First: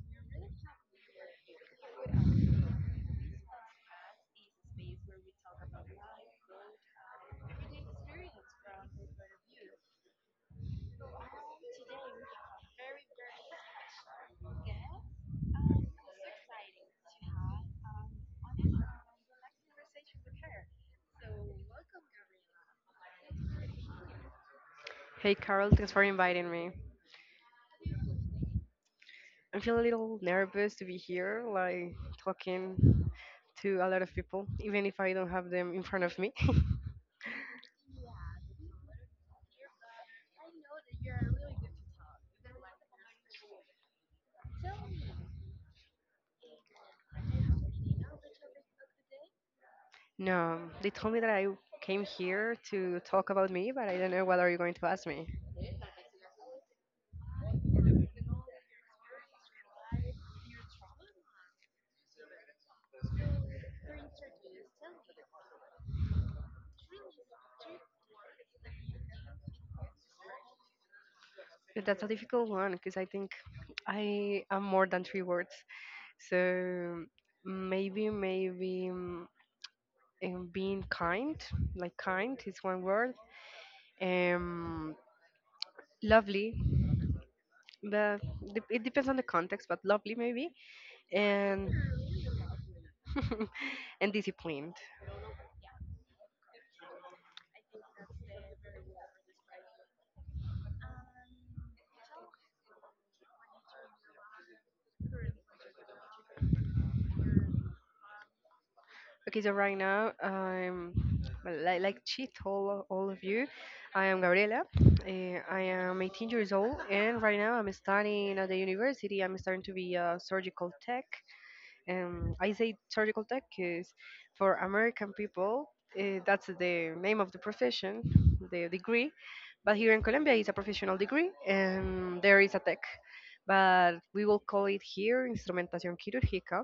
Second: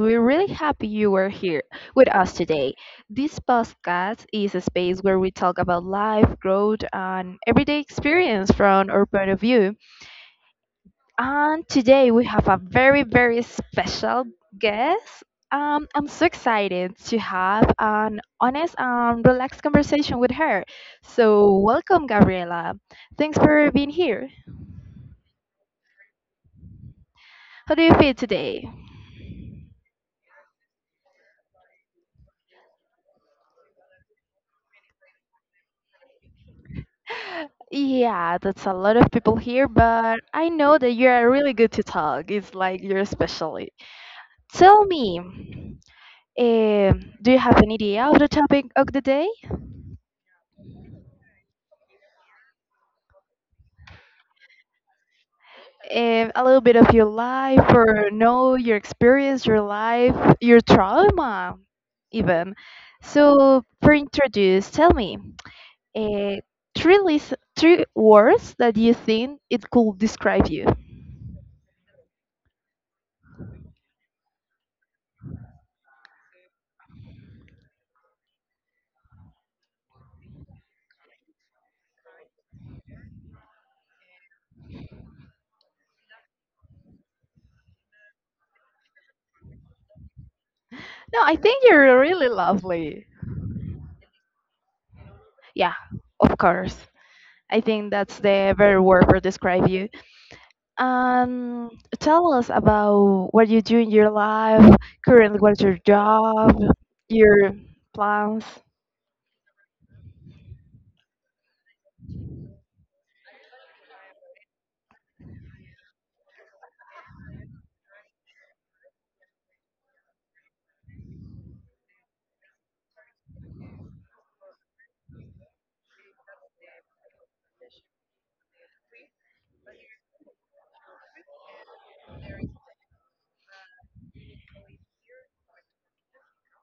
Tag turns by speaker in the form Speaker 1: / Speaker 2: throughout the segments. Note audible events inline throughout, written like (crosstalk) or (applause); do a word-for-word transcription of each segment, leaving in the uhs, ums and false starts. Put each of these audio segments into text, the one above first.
Speaker 1: We're really happy you are here with us today. This podcast is a space where we talk about life, growth, and everyday experience from our point of view. And today we have a very, very special guest. Um, I'm so excited to have an honest and relaxed conversation with her. So, welcome, Gabriela. Thanks for being here.
Speaker 2: Hey Carol, thanks for inviting me.
Speaker 1: How do you feel today?
Speaker 2: I feel a little nervous to be here, like talking to a lot of people, even if I don't have them in front of me. (laughs)
Speaker 1: Yeah, that's a lot of people here, but I know that you are really good to talk. It's like you're specially. Tell me, um, do you have an idea of the topic of the day?
Speaker 2: No, they told me that I came here to talk about me, but I don't know what are you going to ask me.
Speaker 1: Um, a little bit of your life, or know your experience, your life, your trauma, even. So, for introduce, tell me, uh, three list, three words that you think it could describe you.
Speaker 2: But that's a difficult one because I think I am more than three words. So maybe, maybe um, um, being kind, like kind is one word. Um, Lovely, but dep- it depends on the context, but lovely maybe,
Speaker 1: No, I think
Speaker 2: and
Speaker 1: you're really lovely.
Speaker 2: (laughs) and disciplined.
Speaker 1: Yeah, of course. I think that's the better word for describe you. Um, Tell us about what you do in your life, currently what's your job, your plans.
Speaker 2: Okay, so right now I'm like, like she told all of you, I am Gabriela. eh, I am eighteen years old, and right now I'm studying at the university. I'm starting to be a surgical tech. Um, I say surgical tech because for American people, uh, that's the name of the profession, the degree. But here in Colombia, it's a professional degree, and there is a tech. But we will call it here instrumentación quirúrgica.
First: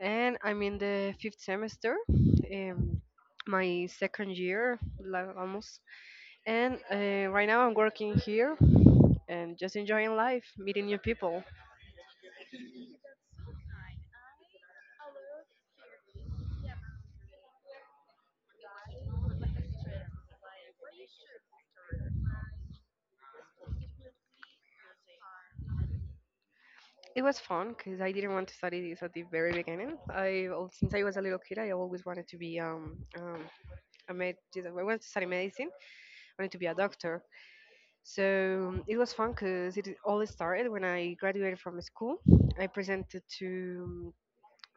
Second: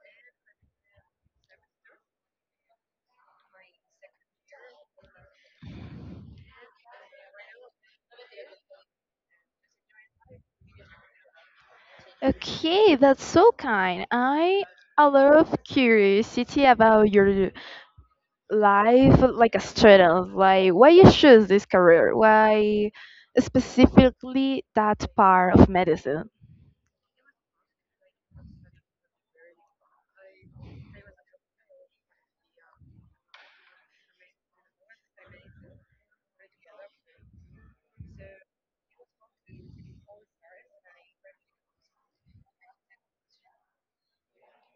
Speaker 2: And I'm in the fifth semester, um, my second year, la- almost. And uh, right now, I'm working here and just enjoying life, meeting new people.
Speaker 1: Okay, that's so kind. I a lot of curiosity about your life, like a student. Like, why you choose this career? Why specifically that part of medicine?
Speaker 2: It was fun because I didn't want to study this at the very beginning. I al- since I was a little kid, I always wanted to be um, um a med. I wanted to study medicine. I wanted to be a doctor. So it was fun because it all started when I graduated from school. I presented to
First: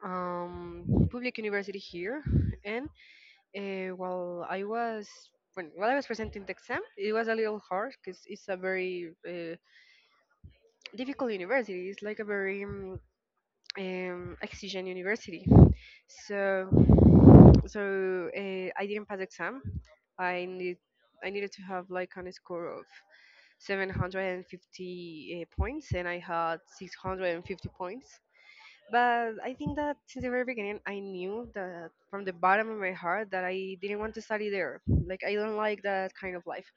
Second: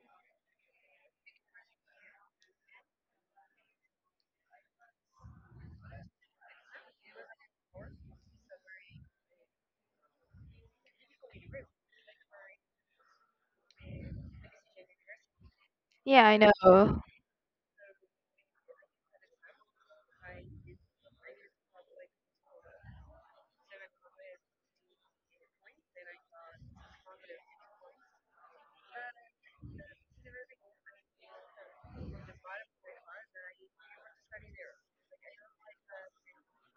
Speaker 2: um, public university here, and uh, while I was when while I was presenting the exam, it was a little hard because it's a very uh, difficult university. It's like a very um, um, exigent university. Yeah.
Speaker 1: Yeah, I
Speaker 2: So
Speaker 1: know.
Speaker 2: so uh, I didn't pass exam. I need I needed to have like on a score of seven hundred fifty uh, points, and I had six hundred fifty points. But I think that since the very beginning, I knew that from the bottom of my heart that I didn't want to study there. Like I don't like that kind of life.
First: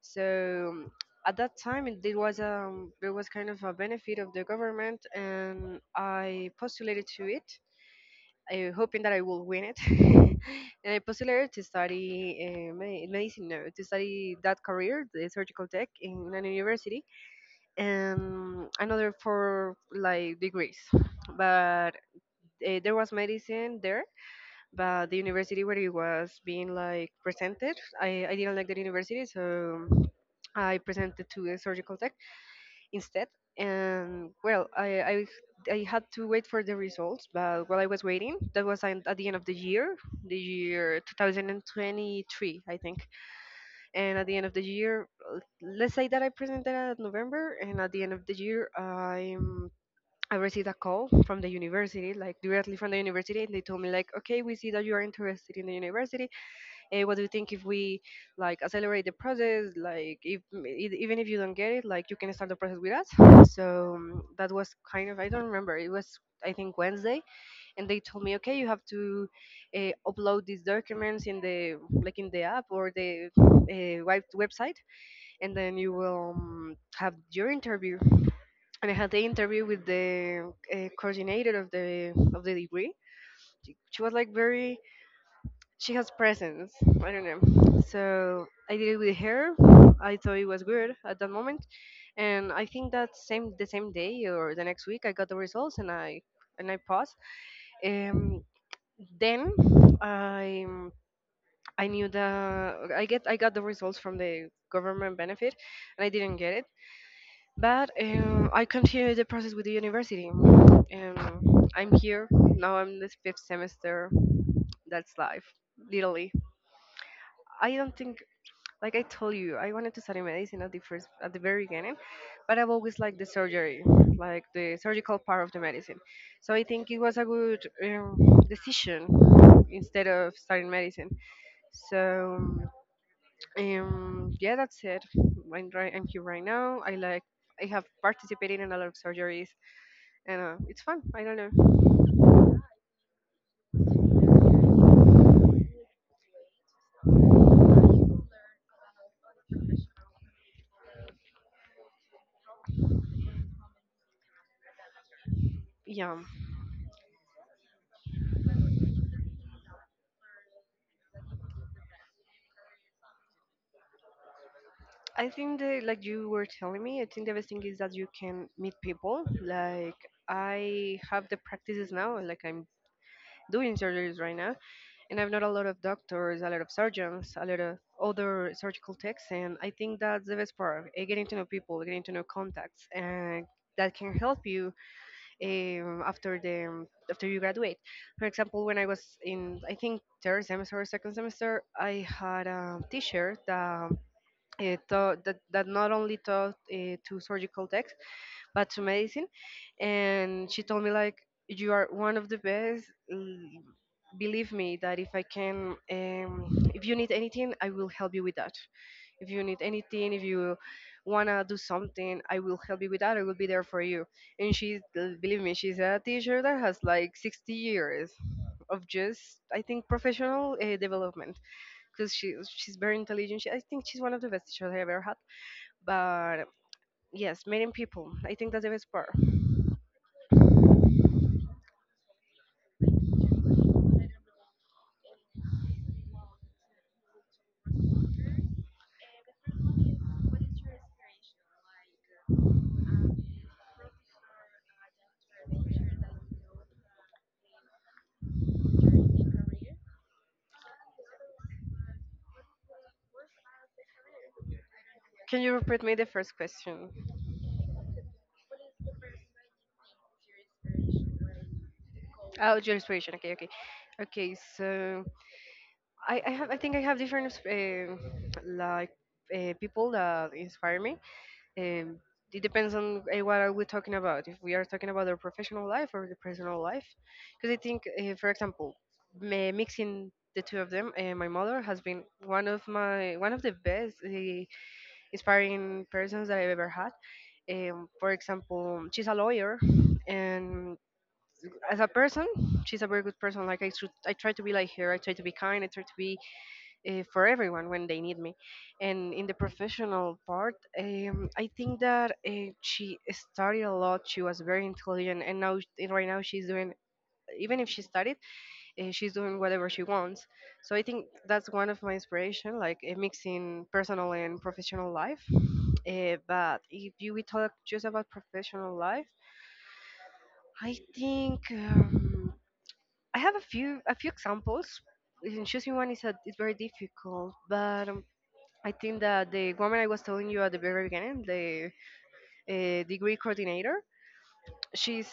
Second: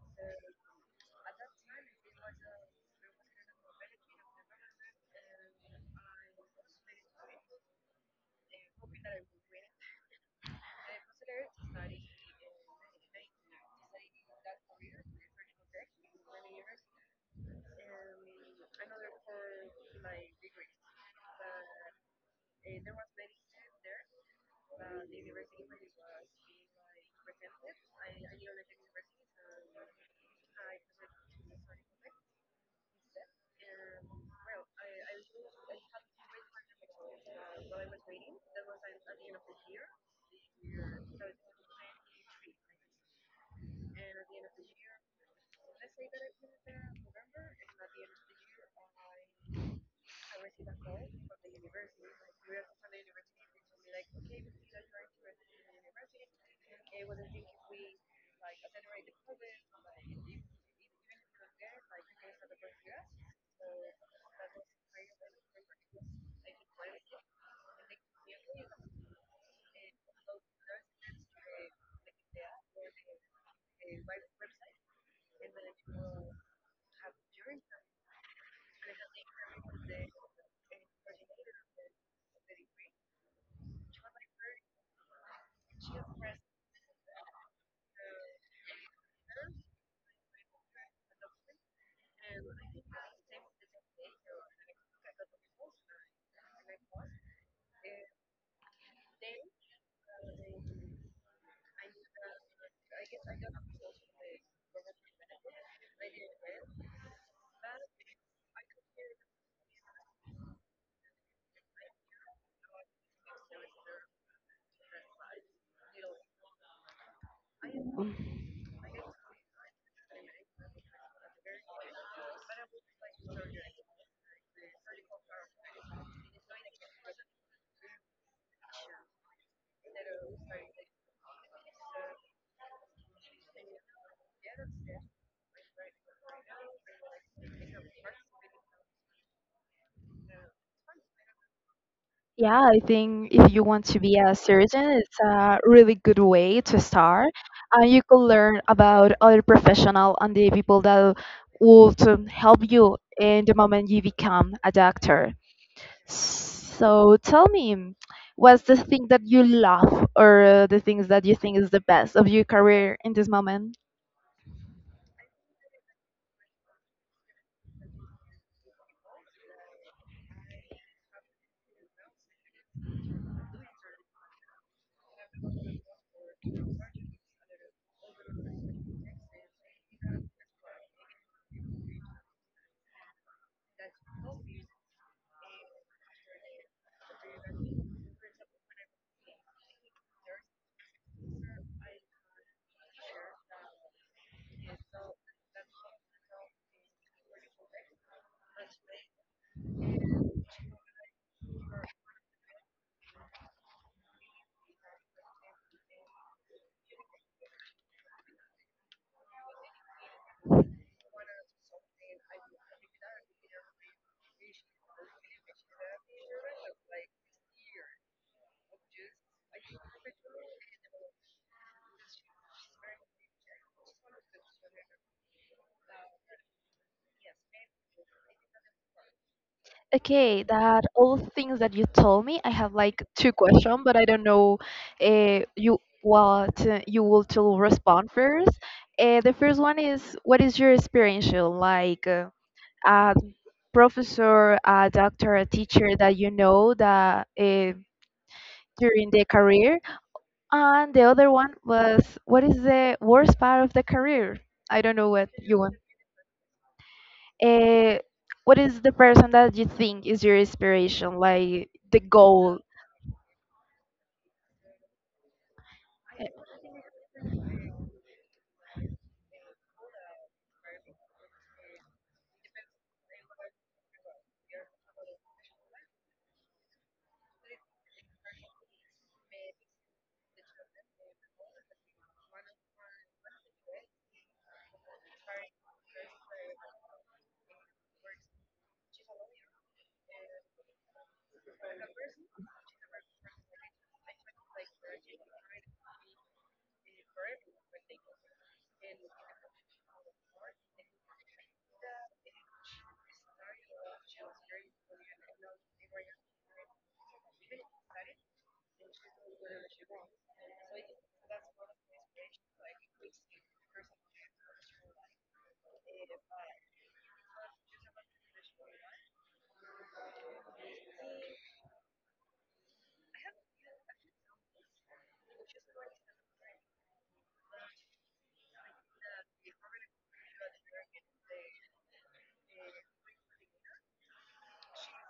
Speaker 2: So at that time, it, it was um there was kind of a benefit of the government, and I postulated to it, I hoping that I will win it. (laughs) And I postulated to study uh, me- medicine, no, to study that career, the surgical tech, in an university, and another for like degrees. But uh, there was medicine there, but the university where it was being like presented, I, I didn't like that university, so I presented to the surgical tech instead. And well, I, I I had to wait for the results, but while I was waiting, that was an- at the end of the year, the year twenty twenty-three, I think. And at the end of the year, uh, let's say that I presented at November, and at the end of the year, I'm I received a call from the university, like directly from the university, and they told me like, okay, we see that you are interested in the university. Eh, what do you think if we like accelerate the process, like if e- even if you don't get it, like you can start the process with us? So um, that was kind of, I don't remember, it was, I think, Wednesday. And they told me, okay, you have to uh, upload these documents in the, like in the app or the uh, web- website, and then you will um, have your interview. And I had the interview with the uh, coordinator of the of the degree. She was like very, she has presence. I don't know. So I did it with her. I thought it was good at that moment, and I think that same the same day or the next week I got the results, and I and I paused. Um, then I I knew the I get I got the results from the government benefit, and I didn't get it. But um, I continued the process with the university, and I'm here now. I'm the fifth semester. That's life, literally. I don't think. Like I told you, I wanted to study medicine at the first, at the very beginning, but I've always liked the surgery, like the surgical part of the medicine. So I think it was a good um, decision instead of studying medicine. So um, yeah, that's it. I'm, right, I'm here right now. I like, I have participated in a lot of surgeries, and uh, it's fun. I don't know.
Speaker 1: Yeah, I think if you want to be a surgeon, it's a really good way to start. And you could learn about other professional and the people that will to help you in the moment you become a doctor.
Speaker 2: Yeah,
Speaker 1: So tell me, what's the thing that you love or uh, the things that you think is the best of your career in this moment?
Speaker 2: I think that, like you were telling me, I think the best thing is that you can meet people. Like I have the practices now, like I'm doing surgeries right now, and I've known a lot of doctors, a lot of surgeons, a lot of other surgical techs, and I think that's the best part: eh, getting to know people, getting to know contacts, and that can help you um, after the after you graduate. For example, when I was in, I think, third semester or second semester, I had a teacher that. It taught, that, that not only taught uh, to surgical techs, but amazing. And she told me like, you are one of the best. Mm, believe me that if I can, um, if you need anything, I will help you with that. If you need anything, if you wanna do something, I will help you with that. I will be there for you. And she, believe me, she's a teacher that has like sixty years of just, I think, professional uh, development, because she she's very intelligent. She, I think she's one of the best teachers I ever had. But yes, meeting people, I think that's the best part.
Speaker 1: Okay, that all things that you told me, I have like two questions, but I don't know uh, you what uh, you will to respond first. Uh, the first one is what is your experiential like uh, a professor, a doctor, a teacher that you know that uh, during the career. And the other one was, what is the worst part of the career? I don't know what
Speaker 2: Can you
Speaker 1: you want.
Speaker 2: repeat me the first question?
Speaker 1: Uh, what is the person that you think is your inspiration, like the
Speaker 2: Oh,
Speaker 1: goal?
Speaker 2: your inspiration. Okay, okay, okay. So, I, I
Speaker 1: Eh,
Speaker 2: have, I think I have different uh, like uh, people that inspire me. Um, it depends on uh, what are we talking about. If we are talking about our professional life or the personal life, because I think, uh, for example, ma- mixing the two of them, uh, my mother has been one of my one of the best uh, inspiring persons that I've ever had. Um, for example, she's a lawyer, and as a person, she's a very good person. Like I, should, I try to be like her. I try to be kind. I try to be uh, for everyone when they need me. And in the professional part, um, I think that uh, she studied a lot. She was very intelligent, and now and right now she's doing. Even if she studied, eh, she's doing whatever she wants. So I think that's one of my inspiration, like eh, mixing personal and professional life. Eh, but if you we talk just about professional life, I think um, I have a few a few examples. And choosing one is a, is very difficult, but um, I think that the woman I was telling you at the very beginning, the uh, degree coordinator, she's,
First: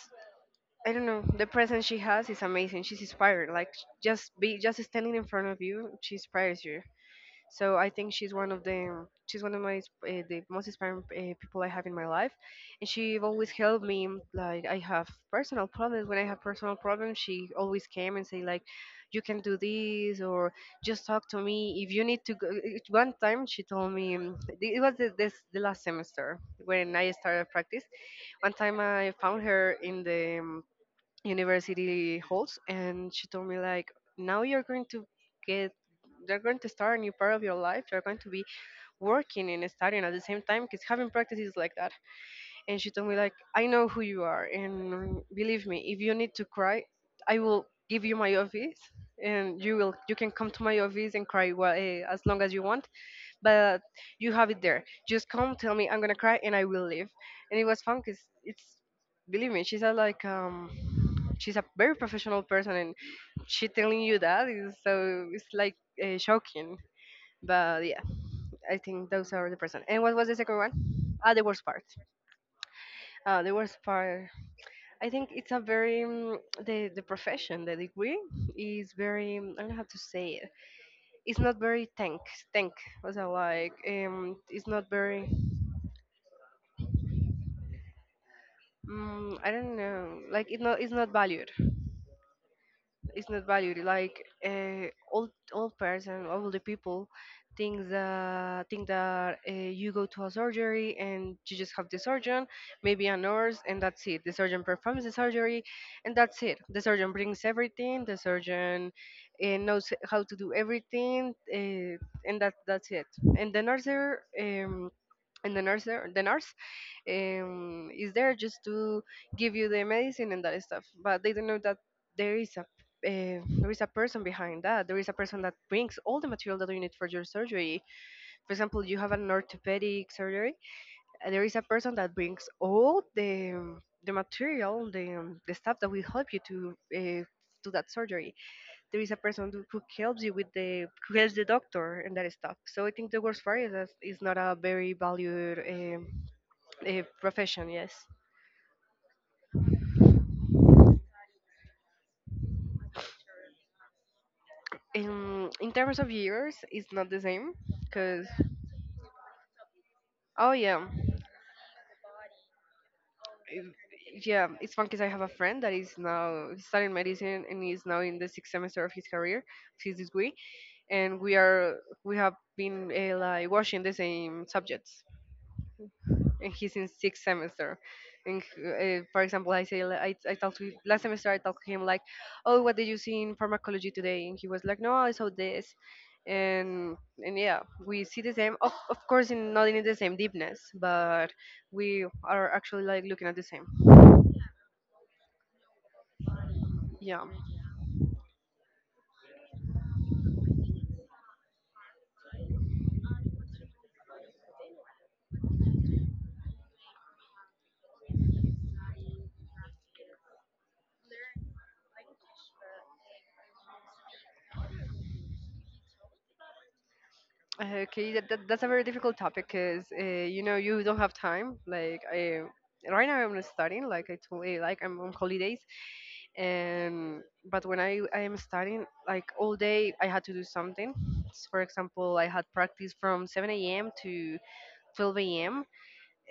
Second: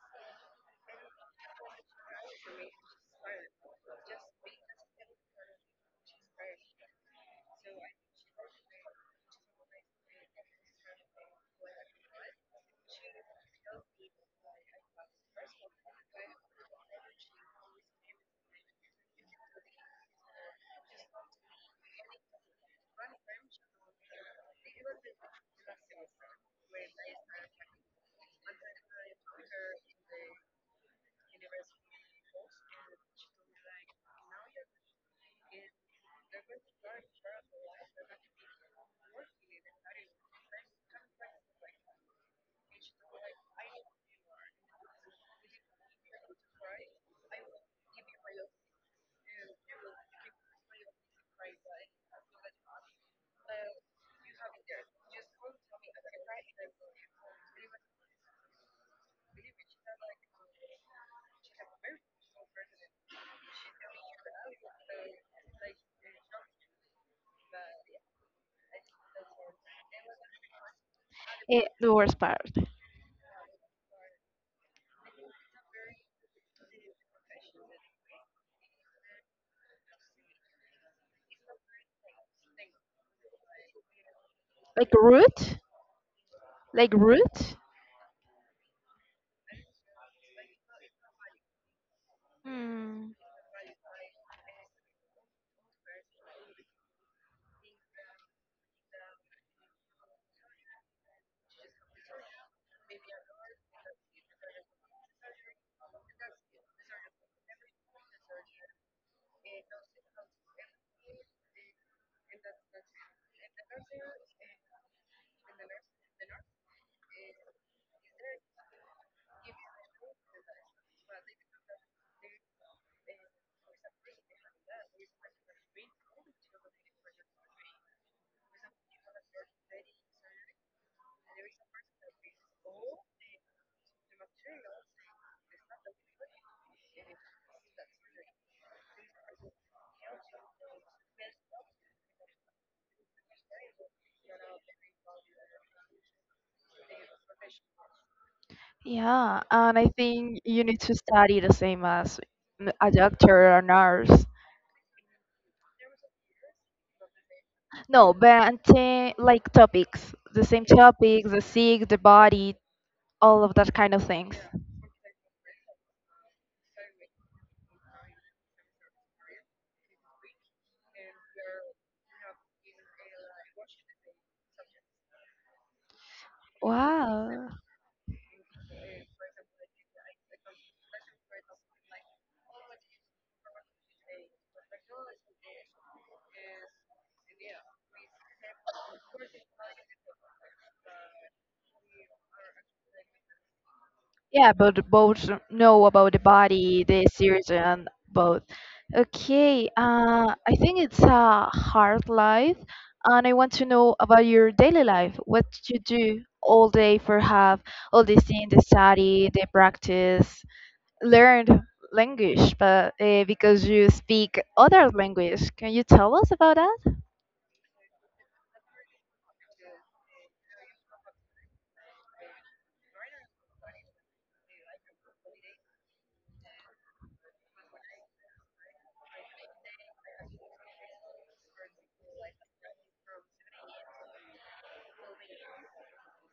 Speaker 2: I don't know, the presence she has is amazing. She's inspired. Like just be just standing in front of you, she inspires you. So I think she's one of the she's one of my uh, the most inspiring uh, people I have in my life, and she always helped me. Like I have personal problems. When I have personal problems, she always came and say like, "You can do this," or "Just talk to me if you need to." Go. It- One time she told me, um, it was the, this the last semester when I started practice. One time I found her in the mm, university holds, and she told me like, now you're going to get they're going to start a new part of your life. You're going to be working and studying at the same time because having practice is like that. And she told me like, I know who you are, and believe me, if you need to cry, I will give you my office, and you will you can come to my office and cry, well, eh, as long as you want. But you have it there, just come tell me, I'm gonna cry, and I will leave. And it was fun because it's believe me, she said like um she's a very professional person, and she telling you that is so, it's like uh, shocking. But yeah, I think those are the person. And what was the second one? Ah, the
Speaker 1: eh,
Speaker 2: worst part.
Speaker 1: the worst part.
Speaker 2: Uh, the worst part. I think it's a very um, the the profession, the degree is very um, I don't know how to say it. It's not very tank. Tank was I, like, um it's not
Speaker 1: Like
Speaker 2: very...
Speaker 1: root? Like root?
Speaker 2: mm, I don't know, like, it not it's not valued.
Speaker 1: Hmm.
Speaker 2: It's not valued, like, uh, old old person, all the people think that think that uh, you go to a surgery and you just have the surgeon, maybe a nurse, and that's it. The surgeon performs the surgery, and that's it. The surgeon brings everything, the surgeon uh, knows how to do everything, uh, and that that's it. And the nurse um, and the nurse there, the nurse um, is there just to give you the medicine and that stuff. But they don't know that there is a uh, there is a person behind that. There is a person that brings all the material that you need for your surgery. For example, you have an orthopedic surgery, and there is a person that brings all the um, the material the, um, the stuff that will help you to uh, do that surgery. There is a person who who helps you with the who helps the doctor and that stuff. So I think the worst part is that it's not a very valued um, uh, profession, yes.
Speaker 1: Yeah, and I think you need to study the same as n- a doctor or nurse.
Speaker 2: In in terms of years, it's not the same
Speaker 1: No,
Speaker 2: because,
Speaker 1: but uh, like topics, the
Speaker 2: oh
Speaker 1: same
Speaker 2: yeah,
Speaker 1: topics, the sick, the body, all of that
Speaker 2: i-
Speaker 1: kind of things.
Speaker 2: yeah. It's fun because I have a friend that is now he's studying medicine, and he's now in the sixth semester of his career, his degree, and we are we have been uh, like watching the same subjects. And he's in sixth
Speaker 1: Wow.
Speaker 2: semester. And uh, for example, I say li- I, I talked to last semester. I talked to him like, "Oh, what did you see in pharmacology today?" And he was like, "No, I saw this." And and yeah, we see the same. Of of course, in, not in the same deepness, but we are actually like looking at the same.
Speaker 1: Yeah, but both know about the body, the
Speaker 2: Yeah.
Speaker 1: surgeon, both. Okay, uh, I think it's a hard life, and I want to know about your daily life. What you do all day for have all the thing, the study, the practice, learned language, but uh, because you speak other language, can you tell us about.
Speaker 2: Uh, Okay, that, that, that's a very difficult topic because uh, you know you don't have time. Like I Right now I'm not studying. Like I told you, like I'm on holidays, and but when I, I am studying, like all day, I had to do something. S- for example, I had practice from seven a.m to twelve a.m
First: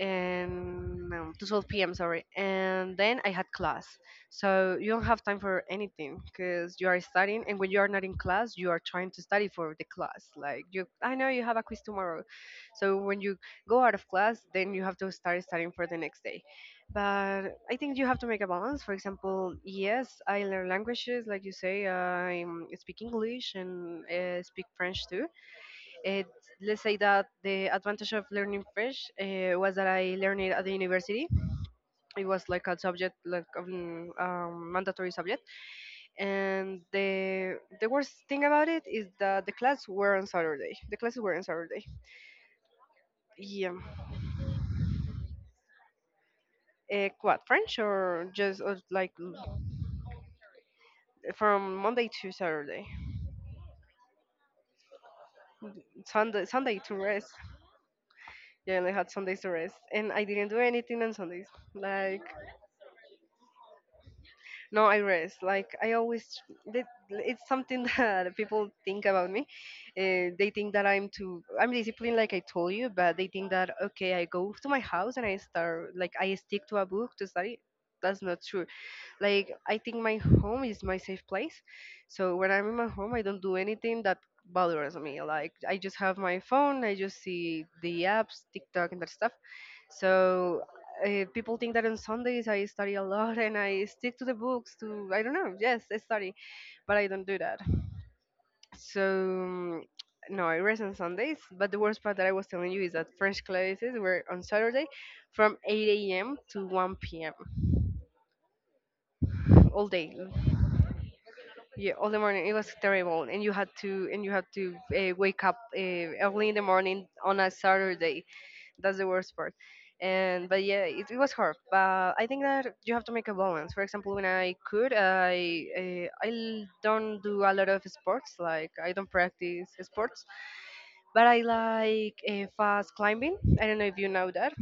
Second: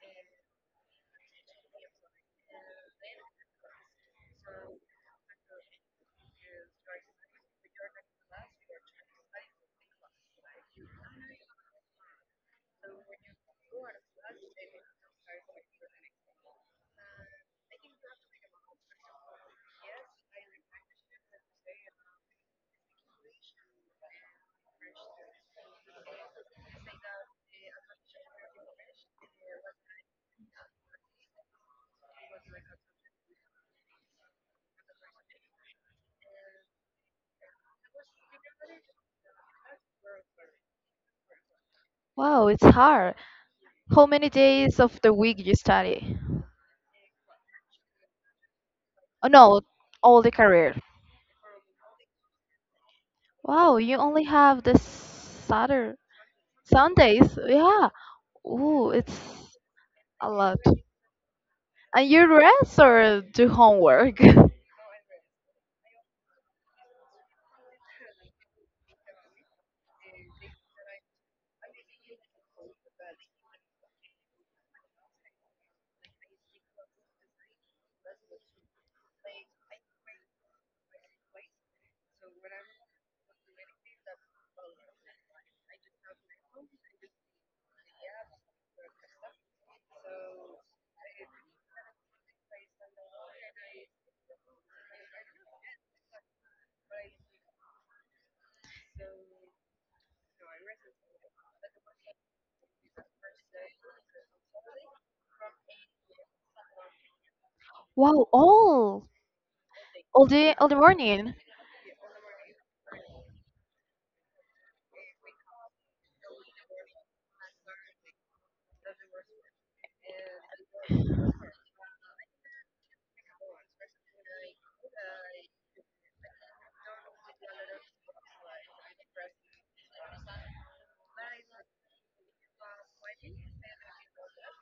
Speaker 2: and no, to twelve p m. Sorry, and then I had class, so you don't have time for anything because you are studying, and when you are not in class, you are trying to study for the class. Like you, I know you have a quiz tomorrow, so when you go out of class, then you have to start studying for the next day. But I think you have to make a balance. For example, yes, I learn languages, like you say, I um, speak English and uh, speak French too. it, let's say that the advantage of learning French uh, was that I learned it at the university. It was like a subject, like, um, um, mandatory subject. And the the worst thing about it is that the class were on Saturday. The classes were on Saturday.
Speaker 1: Wow, it's hard.
Speaker 2: Yeah.
Speaker 1: How many days of the week you study?
Speaker 2: Uh, what, French or just or like
Speaker 1: Oh,
Speaker 2: l-
Speaker 1: no, all the career.
Speaker 2: from Monday to Saturday,
Speaker 1: Wow, you only have the Saturday.
Speaker 2: Sunday Sunday to rest.
Speaker 1: Sundays. Yeah.
Speaker 2: Yeah, and
Speaker 1: Ooh,
Speaker 2: I had
Speaker 1: it's
Speaker 2: Sundays to rest, and I
Speaker 1: a
Speaker 2: didn't do
Speaker 1: lot.
Speaker 2: anything on Sundays.
Speaker 1: And
Speaker 2: Like
Speaker 1: you rest or do homework? (laughs)
Speaker 2: No, I rest. Like, I always, that- it's something (laughs) that people think about me. Uh, they think that I'm too, I'm disciplined, like I told you, but they think that, okay, I go to my house and I start, like I stick to a book to study. That's not true. Like, I think my home is my safe place. So when I'm in my home, I don't do anything that bothers me. Like, I just have my phone, I just see the apps, TikTok, and that stuff. So uh, people think that on Sundays I study a lot (laughs) and I stick to the books. To I don't know, yes, I study, but I don't do that. So mm, no, I rest on Sundays. But the worst part that I was telling you is that French classes were on Saturday from eight a m to one p m
Speaker 1: Wow, all
Speaker 2: All day.
Speaker 1: all day, all the morning.
Speaker 2: Yeah, all the morning, it was terrible, and you had to and you had to uh, wake up uh, early in the morning on a Saturday. That's the worst part. And but yeah, it, it was hard. But I think that you have to make a balance. For example, when I could, I uh, I l- don't do a lot of sports. Like, I don't practice sports, but I like uh, fast climbing. I don't know if you know that.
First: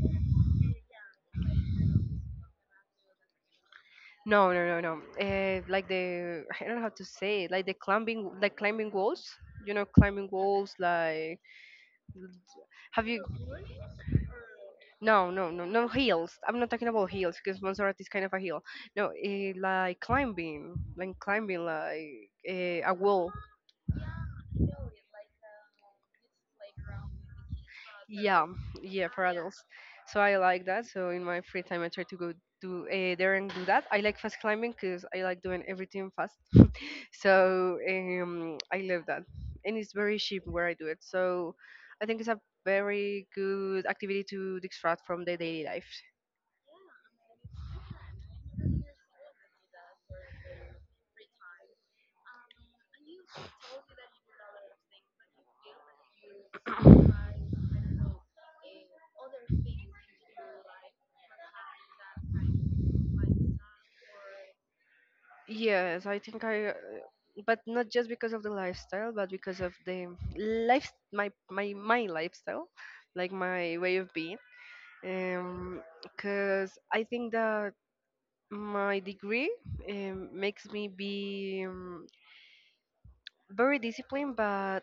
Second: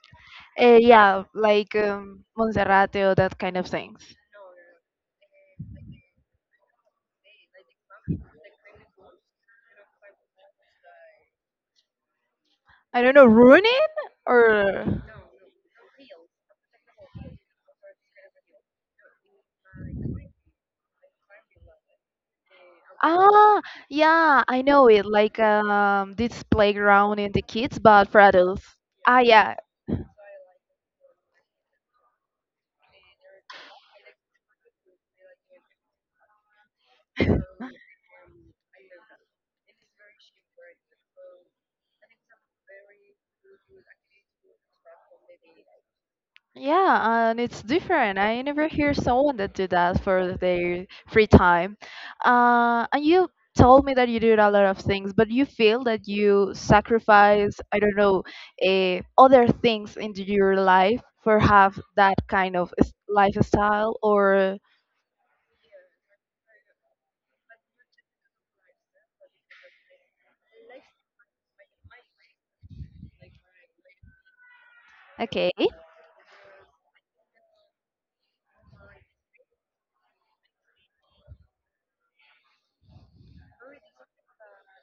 Speaker 1: Uh, yeah, like um, Monserrate or that kind of things.
Speaker 2: No, no, no, no. Uh, like the I don't know how to say it. Like the climbing, like climbing walls. You know, climbing walls, like,
Speaker 1: I
Speaker 2: have
Speaker 1: don't
Speaker 2: you?
Speaker 1: know, ruining or.
Speaker 2: No, no, no, no hills. I'm not talking about hills because Montserrat is kind of a hill. No, eh, like climbing, like climbing, like eh, a wall.
Speaker 1: Ah, yeah, I know it. Like um, this playground in the kids, but for
Speaker 2: Yeah,
Speaker 1: adults.
Speaker 2: yeah,
Speaker 1: Ah,
Speaker 2: for
Speaker 1: yeah,
Speaker 2: adults. So I like that. So in my free time, I try to go do uh, there and do that. I like fast climbing because I like doing everything fast. So um, I love that, and it's very cheap where I do it. So I think it's a very good activity to distract from the daily life.
Speaker 1: yeah, and it's different. I never hear someone that do that for their free time. Uh, and you told me that you do a lot of things, but you feel that you sacrifice, I don't know, uh, other things into your life for have that kind of s- lifestyle, or
Speaker 2: Yes, I think I, uh, but not just because of the lifestyle, but because of the life, my my my lifestyle, like my way of being.
Speaker 1: okay.
Speaker 2: Um, because I think that my degree um, makes me be um, very disciplined, but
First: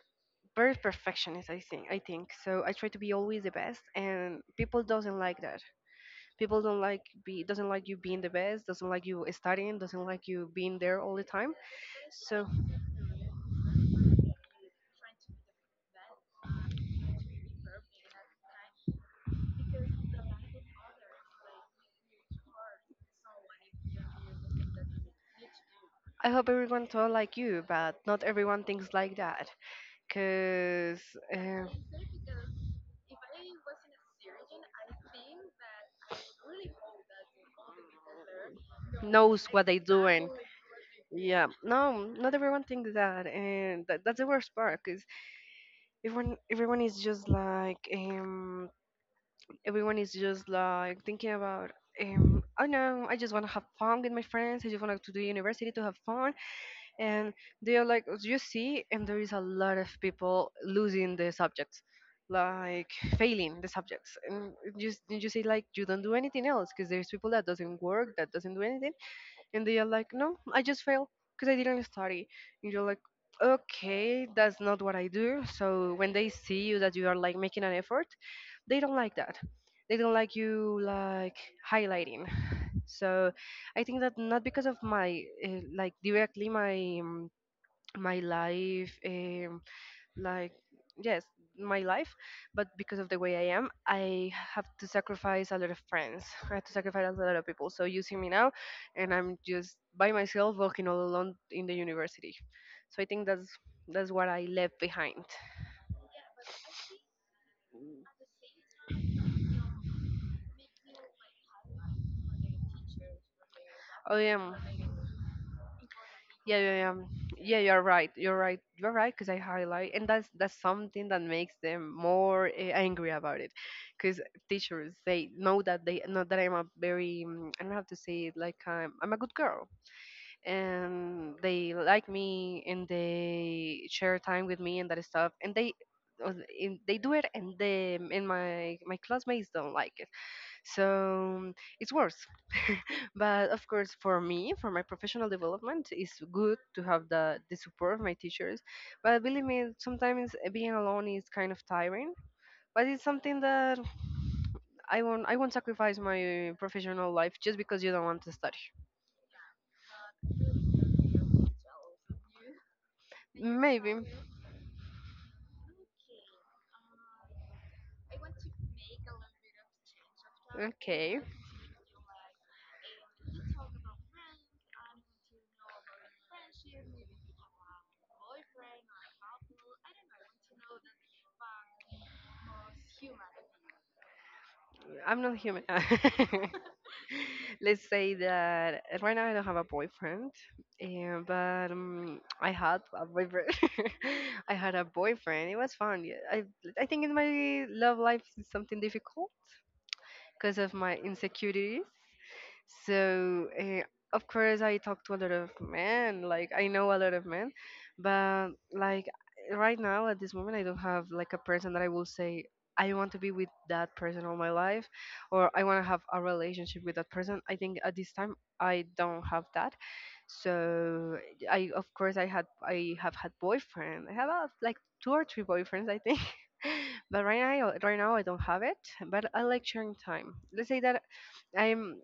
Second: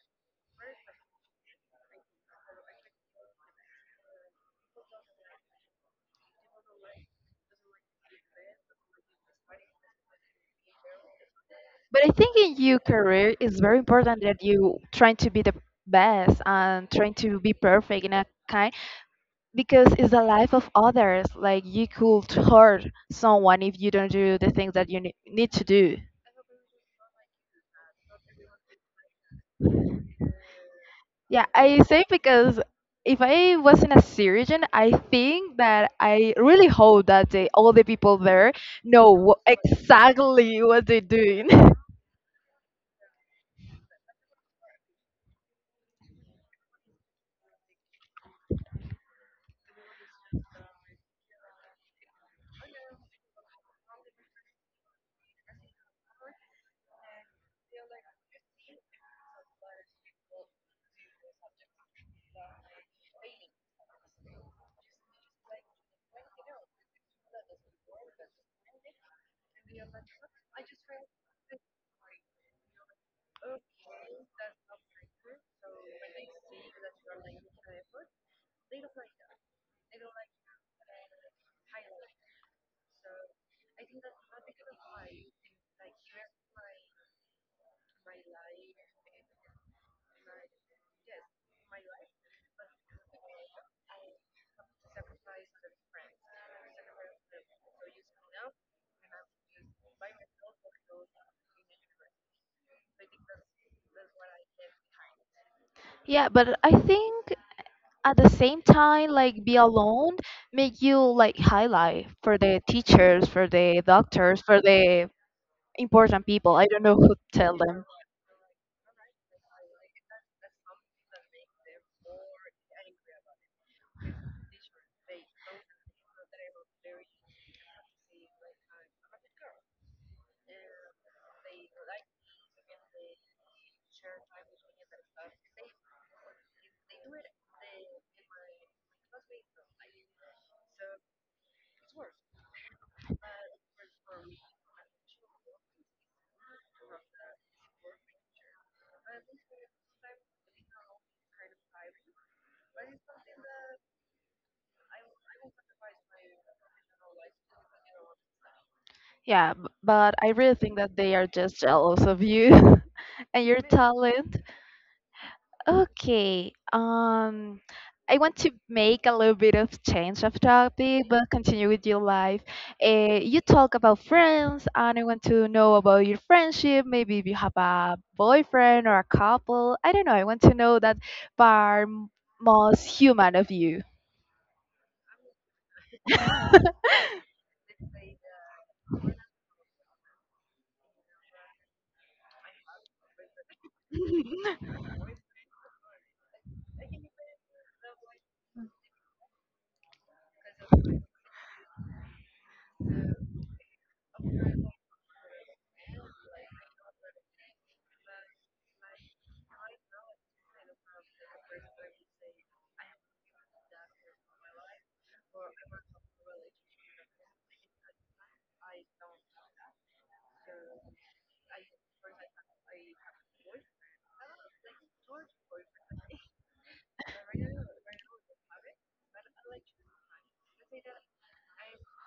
Speaker 2: very perfectionist. I think i think so, I try to be always the best, and people doesn't like that. People don't like be doesn't like you being the best, doesn't like you studying, doesn't like you being there all the time.
Speaker 1: But I think
Speaker 2: So
Speaker 1: in your career, it's very important that you trying to be the best and trying to be perfect in a kind because it's the life of others. Like you could hurt someone if you don't do the things that you ne- need to do.
Speaker 2: I hope everyone thought like you, but not everyone thinks like that because
Speaker 1: Yeah,
Speaker 2: uh,
Speaker 1: I say because if I wasn't a surgeon, I think that I really hope that they, all the people there know
Speaker 2: knows
Speaker 1: wh-
Speaker 2: what they doing.
Speaker 1: exactly what they're
Speaker 2: Yeah,
Speaker 1: doing. (laughs)
Speaker 2: no, not everyone thinks that, and that, that's the worst part because everyone everyone is just like um everyone is just like thinking about um, I know, I just want to have fun with my friends. I just want to do university to have fun, and they are like, "Oh, you see, and there is a lot of people losing the subjects, like failing the subjects, and you just you see, like, you don't do anything else because there's people that doesn't work, that doesn't do anything, and they are like, no, I just failed because I didn't study." And you're like, okay, that's not what I do. So when they see you that you are like making an effort, they don't like that. They don't like you, like, highlighting. So I think that, not because of my uh, like directly my um, my life. Um, like yes, my life, but because of the way I am, I have to sacrifice a lot of friends, I have to sacrifice a lot of people. So you see me now, and I'm just by myself walking all alone in the university. So I think that's that's what I left behind.
Speaker 1: Yeah, but I think at the same time like be alone make you like highlight for the teachers, for the
Speaker 2: I
Speaker 1: doctors,
Speaker 2: am.
Speaker 1: for the important people.
Speaker 2: Yeah,
Speaker 1: I
Speaker 2: yeah,
Speaker 1: don't
Speaker 2: yeah.
Speaker 1: know
Speaker 2: um,
Speaker 1: who to tell
Speaker 2: Yeah, you're
Speaker 1: them.
Speaker 2: right. You're right. You're right because I highlight, and that's that's something that makes them more uh, angry about it, because teachers, they know that, they know that I'm a very mm, I don't have to say it, like, I'm I'm a good girl, and they like me and they share time with me and that stuff, and they uh, in- they do it, and they and my my classmates don't like it, so it's worse. But of course, for me, for my professional development, it's good to have the, the support of my teachers, but believe me, sometimes being alone is kind of tiring. But it's something that i won't i won't sacrifice my professional life just because you don't want to study.
Speaker 1: Yeah, b- but I really think that they are just jealous of you (laughs) and your
Speaker 2: Maybe.
Speaker 1: talent. Okay. Um, I want to make a little bit of change of topic,
Speaker 2: Okay.
Speaker 1: but continue with your life. Uh, you talk about friends, and I want to know about your friendship. Maybe if you have a boyfriend or a couple. I don't know. I want to know that part m- most human of you.
Speaker 2: I'm not human. (laughs)
Speaker 1: (laughs)
Speaker 2: (laughs) Let's say that eh, right now I don't have a boyfriend, and, but um, I had a boyfriend. (laughs) I had a boyfriend. It was fun. Yeah, I I think in my love life is something difficult because of my insecurity. So, uh, of course, I talk to a lot of men. Like, I know a lot of men, but, like, right now at this moment, I don't have like a person that I will say I want to be with that person all my life, or I want to have a relationship with that person. I think at this time I don't have that. So, I of course I had I have had boyfriend. I have uh, like two or three boyfriends, I think. (laughs) But right now, right now I don't have it. But I like sharing time. Let's say that I'm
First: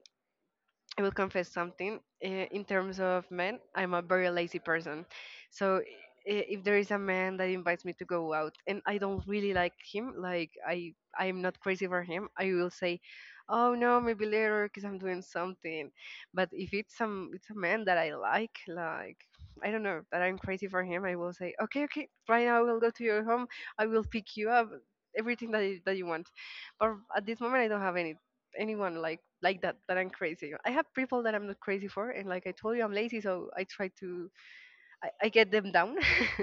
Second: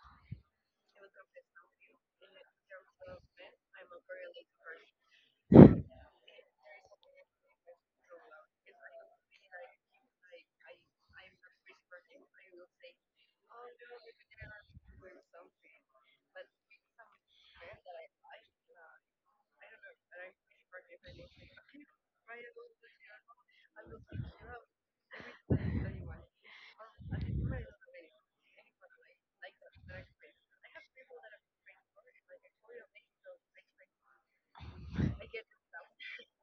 Speaker 2: I will confess something. eh, In terms of men, I'm a very lazy person. So i- if there is a man that invites me to go out and I don't really like him, like I I am not crazy for him, I will say, "Oh no, maybe later because I'm doing something." But if it's some it's a man that I like, like I don't know that I'm crazy for him, I will say, "Okay, okay, right now I will go to your home. I will pick you up." Everything that you, that you want, but at this moment I don't have any anyone like like that that I'm crazy. I have people that I'm not crazy for, and like I told you, I'm lazy, so I try to I, I get them down. (laughs)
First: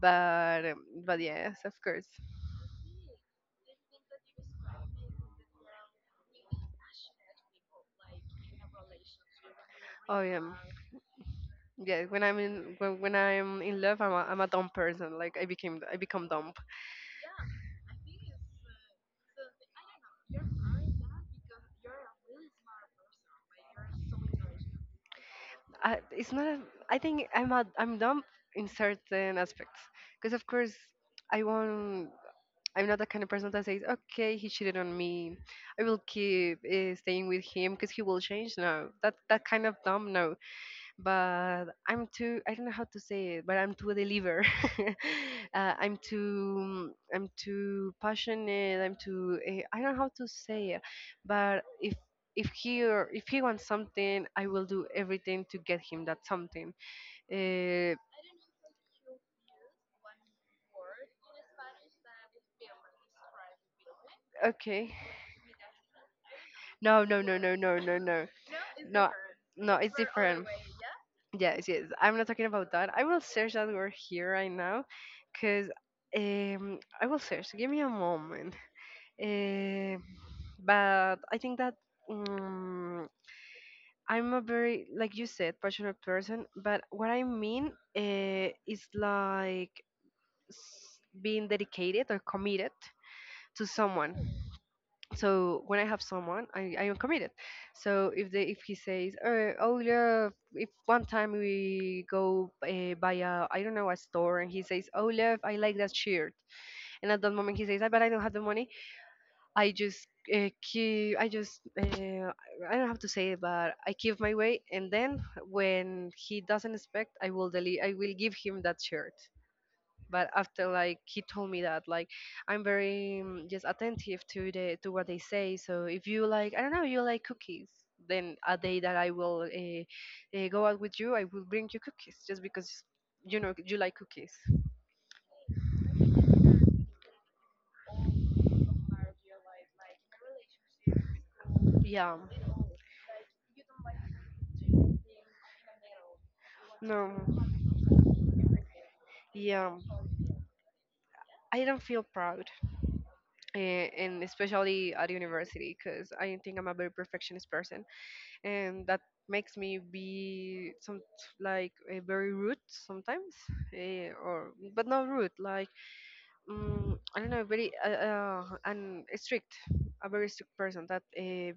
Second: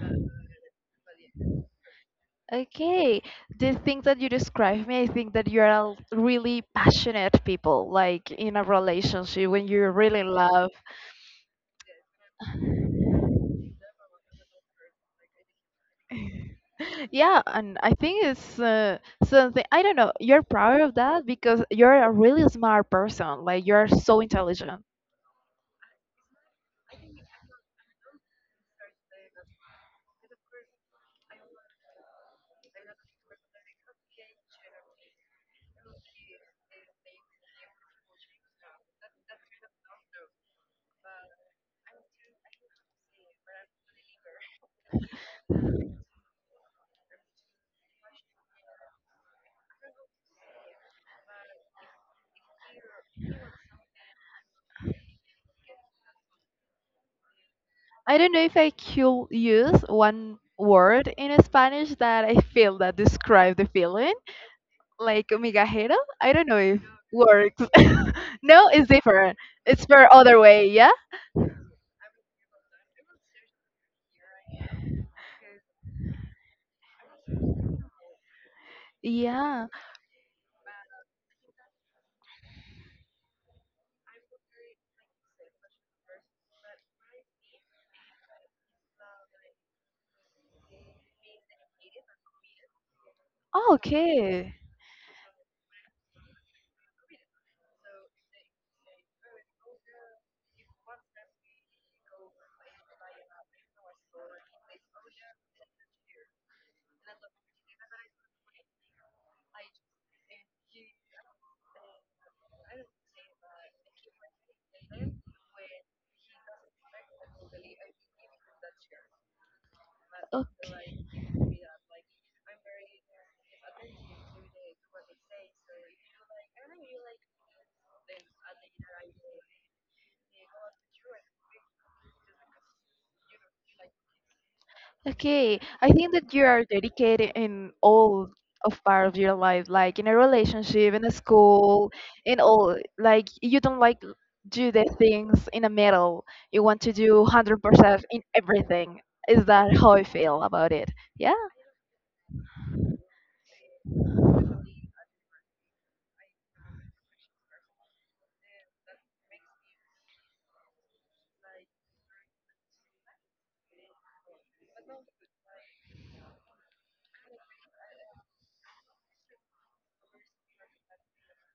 Speaker 2: but um, but yes, of course.
Speaker 1: Okay, the things that you describe me, I think that you're a really passionate people, like in a relationship when you're really
Speaker 2: Oh
Speaker 1: in
Speaker 2: yeah.
Speaker 1: love.
Speaker 2: Yeah, when I'm in when, when I'm in love, I'm a, I'm a dumb person. Like I became I become dumb.
Speaker 1: (laughs) Yeah, and I think it's uh, something I don't know. You're proud of that because you're a really smart person. Like you're so intelligent.
Speaker 2: I, it's not. A, I think I'm a, I'm dumb in certain aspects, because of course I want I'm not the kind of person that says, "Okay, he cheated on me. I will keep uh, staying with him because he will change." No, that that kind of dumb. No, but I'm too. I don't know how to say it, but I'm too deliver. (laughs) uh, I'm too. I'm too passionate. I'm too. Uh, I don't know how to say it, but if if he or if he wants something, I will do everything to get him that something. Uh,
Speaker 1: I don't know if I could use one word in Spanish that I feel that describe the feeling,
Speaker 2: okay.
Speaker 1: like migajero. I don't know if
Speaker 2: No, no, no, no,
Speaker 1: works.
Speaker 2: no, no,
Speaker 1: (laughs)
Speaker 2: no.
Speaker 1: No, it's
Speaker 2: No,
Speaker 1: different.
Speaker 2: no,
Speaker 1: It's
Speaker 2: it's
Speaker 1: for other
Speaker 2: different.
Speaker 1: way. Yeah.
Speaker 2: Yes, yes. I'm not talking about that. I will search that word here right now, cause um, I will search. Give me a moment.
Speaker 1: Yeah.
Speaker 2: Um, but I think that um, I'm a very, like you said, passionate person. But what I mean uh, is like s- being dedicated or committed to
Speaker 1: Oh,
Speaker 2: someone.
Speaker 1: okay.
Speaker 2: So when I have someone, i, I am committed. So if they if he says, uh, oh love, if one time we go uh, by a, I don't know, a store, and he says, oh love, I like that shirt, and at that moment he says, I but I don't have the money. I just uh, keep, I just uh, I don't have to say it, but I keep my way, and then when he doesn't expect, i will delete I will give him that shirt. But after, like,
Speaker 1: Okay.
Speaker 2: he told me that, like, I'm very, mm, just attentive to the to what they say. So if you, like, I don't know, you like cookies, then a day that I will uh, uh, go out with you, I will bring you cookies just because you know you like cookies.
Speaker 1: Okay, I think that you are dedicated in all of part of your life, like in a relationship, in a school,
Speaker 2: Yeah.
Speaker 1: in all. Like you don't like do the things in the middle. You want to
Speaker 2: No.
Speaker 1: do one hundred percent in everything. Is
Speaker 2: Yeah.
Speaker 1: that how I feel about it? Yeah.
Speaker 2: I don't feel proud, eh, and especially at university, because I think I'm a very perfectionist person, and that makes me be some, like, eh, very rude sometimes, eh, or, but not rude, like, mm I don't know, very uh, uh, and strict, a very strict person that uh,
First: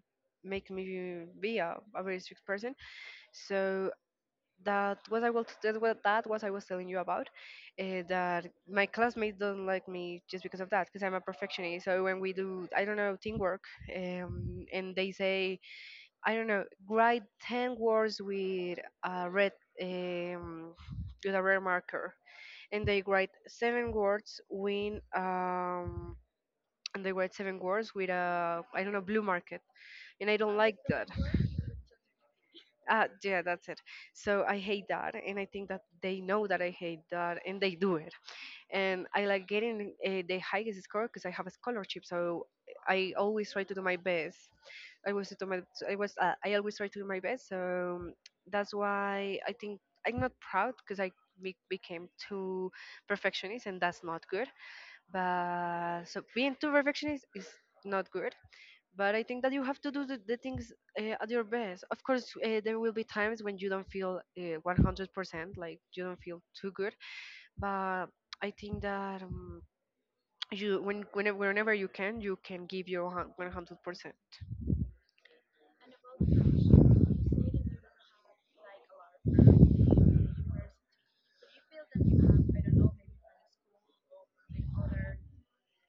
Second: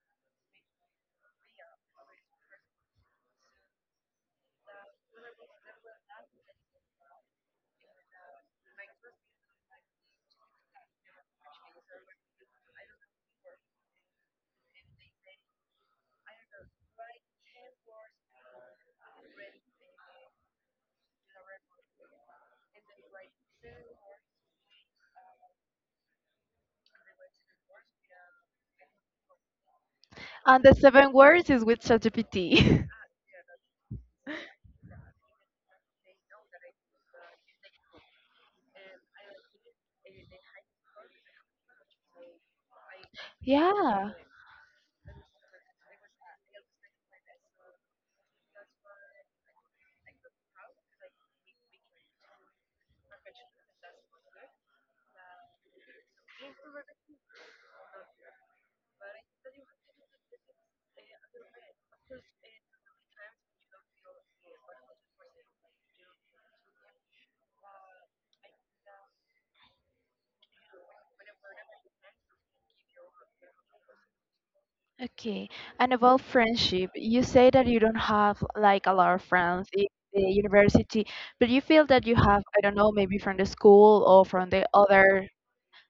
Speaker 2: make me be a, a very strict person. So that was I was that was, that was I was telling you about uh, that my classmates don't like me just because of that, because I'm a perfectionist. So when we do, I don't know, teamwork, um, and they say, I don't know, write ten words with a red, um, with a red marker, and they write seven words with um, and they write seven words with a, I don't know, blue marker, and I don't
Speaker 1: And the
Speaker 2: like that.
Speaker 1: seven words is with ChatGPT.
Speaker 2: Uh, yeah, that's it. So I hate that, and I think that they know that I hate that, and they do it. And I like getting uh, the highest score because I have a scholarship, so I
Speaker 1: (laughs)
Speaker 2: always try to do my
Speaker 1: Yeah.
Speaker 2: best. I always do my, I was, uh, I always try to do my best. So that's why I think I'm not proud, because I be- became too perfectionist, and that's not good. But so being too perfectionist is not good, but I think that you have to do the, the things uh, at your best. Of course, uh, there will be times when you don't feel uh, one hundred percent, like you don't feel too good. But I think that um, you, when whenever, whenever you can, you can give your one hundred percent.
Speaker 1: Okay, and about friendship, you say that you don't have like a lot of friends in the university, but you feel that you have, I don't know, maybe from the school or from the other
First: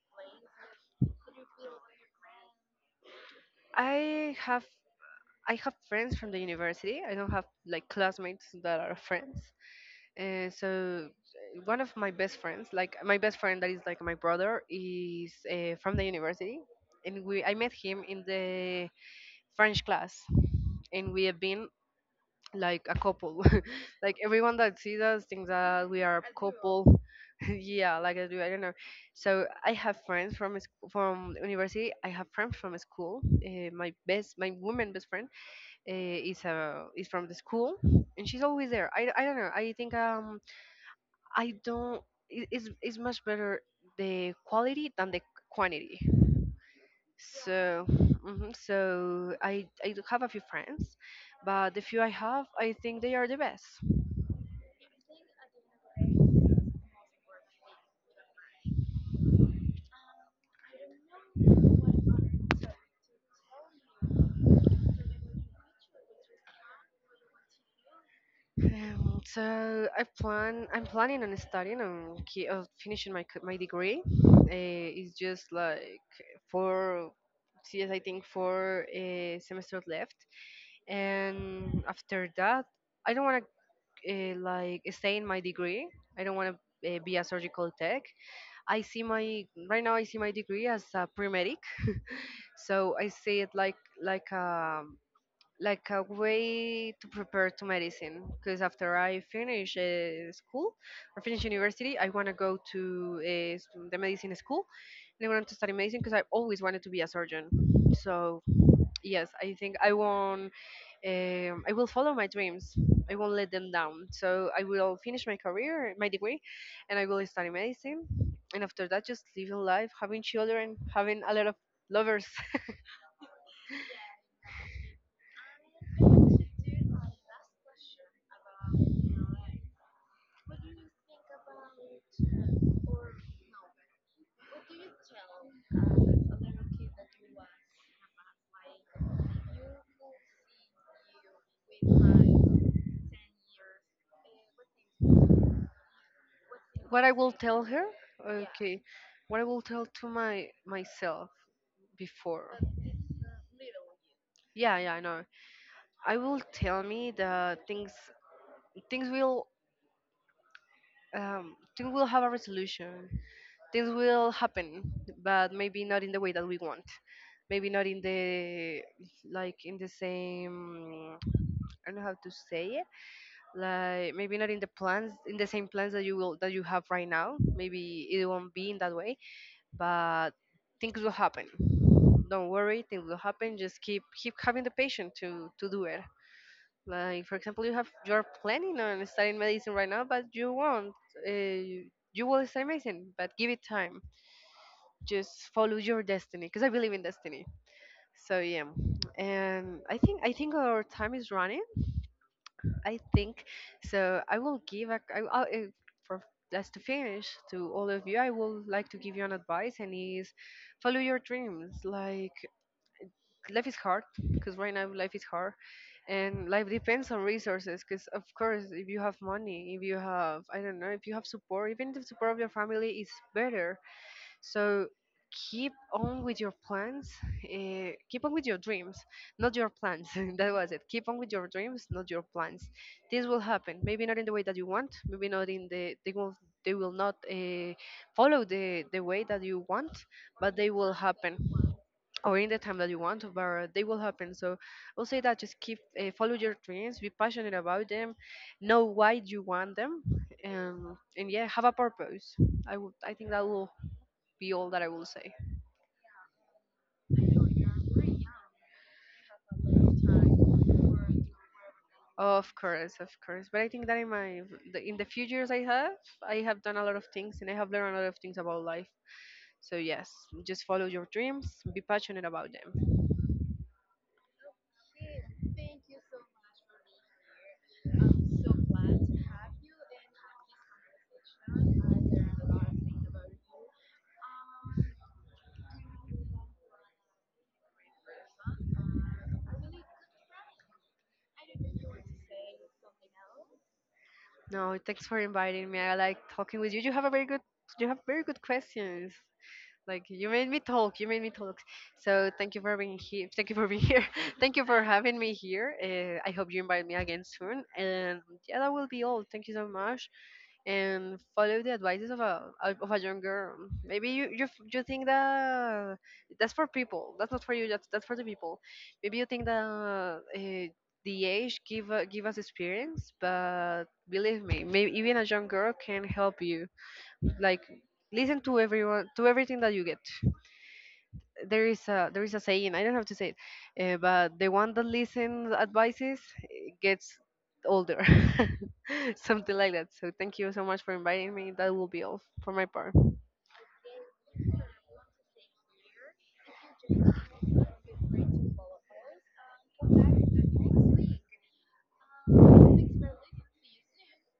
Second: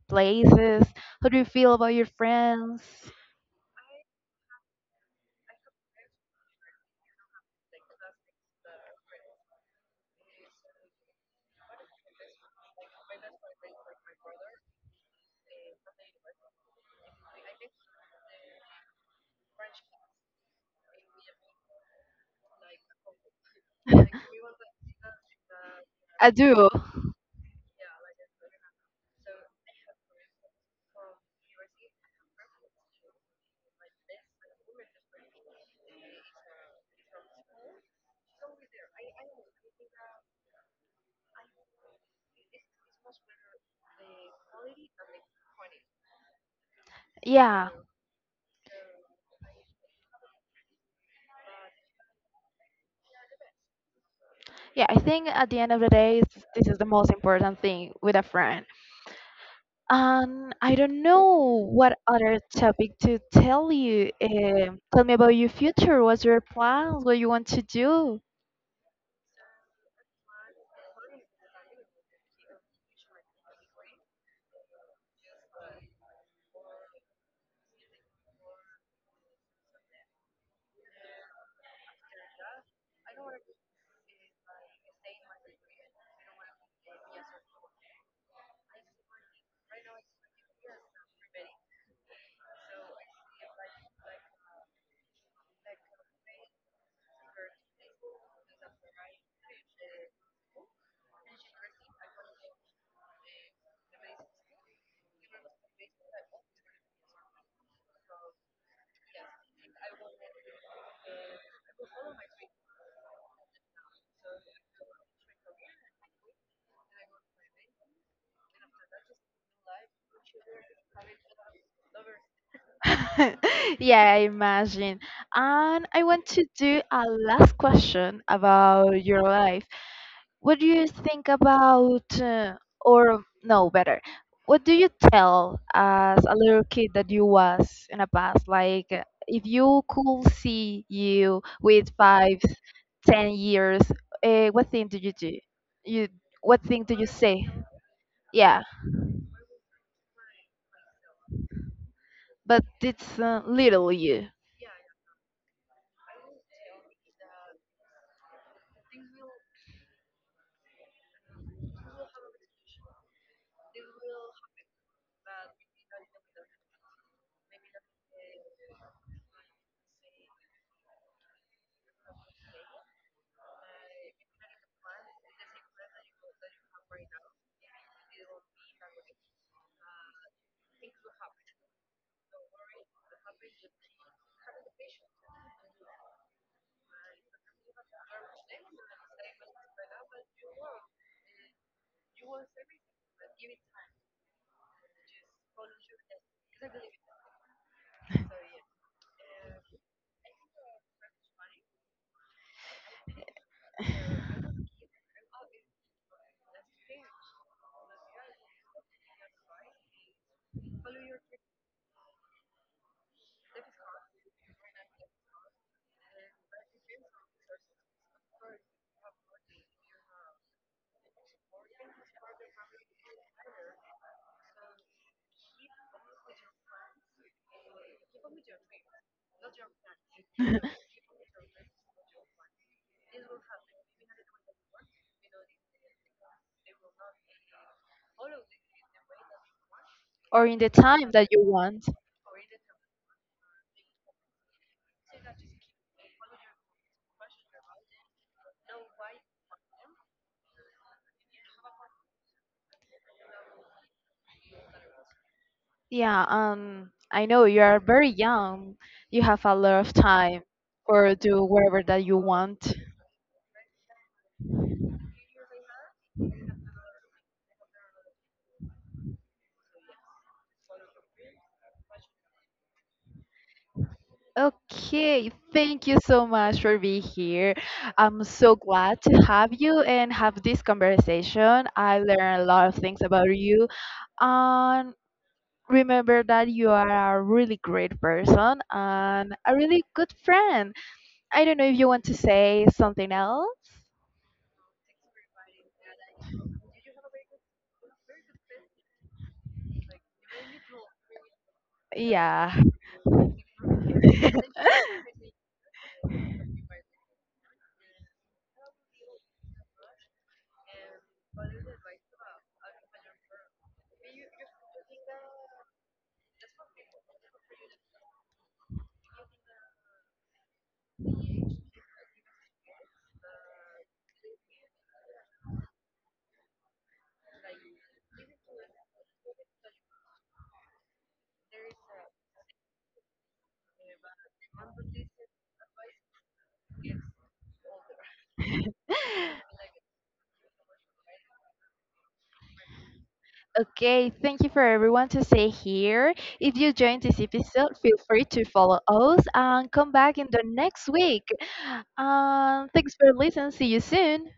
Speaker 1: places. How do you feel about your friends?
Speaker 2: I have I have friends from the university. I don't have like classmates that are friends. Uh, so uh, one of my best friends, like my best friend that is like my brother, is uh, from the university, and we I met him in the French class, and we have been like a couple. (laughs) Like everyone that
Speaker 1: (laughs)
Speaker 2: sees us thinks that we are
Speaker 1: I
Speaker 2: a
Speaker 1: do.
Speaker 2: couple. (laughs) Yeah, like I do. I don't know. So I have friends from s- from university. I have friends from school. Uh, my best, my woman best friend uh, is uh, is from the school, and she's always there. I, I don't know. I think, um I don't. It, it's it's much better the quality than the quantity.
Speaker 1: Yeah.
Speaker 2: So, mhm, so I I do have a few friends, but the few I have, I think they are the best.
Speaker 1: Yeah, I think at the end of the day, it's this is the most important thing with a friend. Um, I don't know what other topic to tell you. Um, tell me about your future. What's your plans? What you want to do?
Speaker 2: Um, so I plan I'm planning on studying on ki- of finishing my c- my degree. Uh, it's just like four, yes, I think four uh, semesters left, and after that, I don't want to uh, like stay in my degree. I don't want to. Uh, be a surgical tech. I see my Right now, I see my degree as a pre medic. So I see it like like a like a way to prepare to medicine, because after I finish uh, school, or finish university, I want to go to uh, s- the medicine school, and I want to study medicine because I always wanted to be a surgeon. So yes, I think I won't. Um, I will follow my dreams. I won't let them down. So I will finish my career, my degree, and I will study medicine. And after that, just living life, having children, having a lot of lovers.
Speaker 1: (laughs) Yeah, I imagine. And I want to do a last question about your life. What do you think about, uh, or no, better, what do you tell as a little kid that you was in the past? Like, uh, if you could see you with five, ten years, uh, what thing did you do? You, what thing did
Speaker 2: What
Speaker 1: you
Speaker 2: I will
Speaker 1: say?
Speaker 2: tell her?
Speaker 1: Yeah,
Speaker 2: Okay. What I will tell to my myself before.
Speaker 1: but it's uh, little you.
Speaker 2: Yeah, yeah, I know. I will tell me that things things will um things will have a resolution. Things will happen, but maybe not in the way that we want. Maybe not in the like in the same, I don't know how to say it. Like, maybe not in the plans in the same plans that you will that you have right now. Maybe it won't be in that way. But things will happen. Don't worry, things will happen. Just keep keep having the patience to to do it. Like for example, you have you're planning on studying medicine right now, but you won't. Uh, you will study medicine, but give it time. Just follow your destiny, because I believe in destiny. So yeah, and I think I think our time is running. I think so. I will give a I, I, I- For us to finish, to all of you, I will like to give you an advice, and is, follow your dreams. Like, life is hard, because right now life is hard, and life depends on resources, because of course if you have money, if you have I don't know, if you have support, even the support of your family, is better. So keep on with your plans, uh, keep on with your dreams, not your plans. (laughs) That was
Speaker 1: (laughs)
Speaker 2: it. Keep on with your dreams, not your plans. This will happen, maybe not in the way that you want, maybe not in the they will they will not uh, follow the the way that you want,
Speaker 1: Or
Speaker 2: but
Speaker 1: in
Speaker 2: they
Speaker 1: the
Speaker 2: will
Speaker 1: time that
Speaker 2: happen,
Speaker 1: you want.
Speaker 2: or in the time that you want, but they will happen. So I'll say that, just keep, uh, follow your dreams, be passionate about them, know why you want them, and and yeah, have a purpose. i would I think that will be all that I will say.
Speaker 1: Yeah, um, I know you are very young. You have a lot of time for do whatever that you
Speaker 2: Of
Speaker 1: want.
Speaker 2: course, of course, but I think that in my the, in the few years i have i have done a lot of things, and I have learned a lot of things about life. So yes, just follow your dreams, be passionate about them.
Speaker 1: Okay, thank you so much for being here. I'm so glad to have you and have this conversation. I learned a lot of things about you. And remember that you are a really great person and a really good friend. I don't know if you want to say something else.
Speaker 2: No, thanks for inviting me. I like talking with you. You have a very good You have very good questions. Like, you made me talk, you made me talk. So thank
Speaker 1: Yeah.
Speaker 2: you for being here. Thank you for being here. (laughs) Thank you for having
Speaker 1: (laughs)
Speaker 2: me here. Uh, I hope you invite me again soon. And yeah, that will be all. Thank you so much. And follow the advices of a of a young girl. Maybe you you, f- you think that that's for people. That's not for you. That's that's for the people. Maybe you think that uh, the age give uh, give us experience, but believe me, maybe even a young girl can help you. Like, listen to everyone, to everything that you get. There is a there is a saying, I don't have to say it, uh, but the one that listens advices, eh, gets older. (laughs) Something like that. So thank you so much for inviting me. That will be all for my part.
Speaker 1: Okay, thank you for everyone to stay here. If you joined this episode, feel free to follow us and come back in the next week. Um, thanks for listening. See you soon.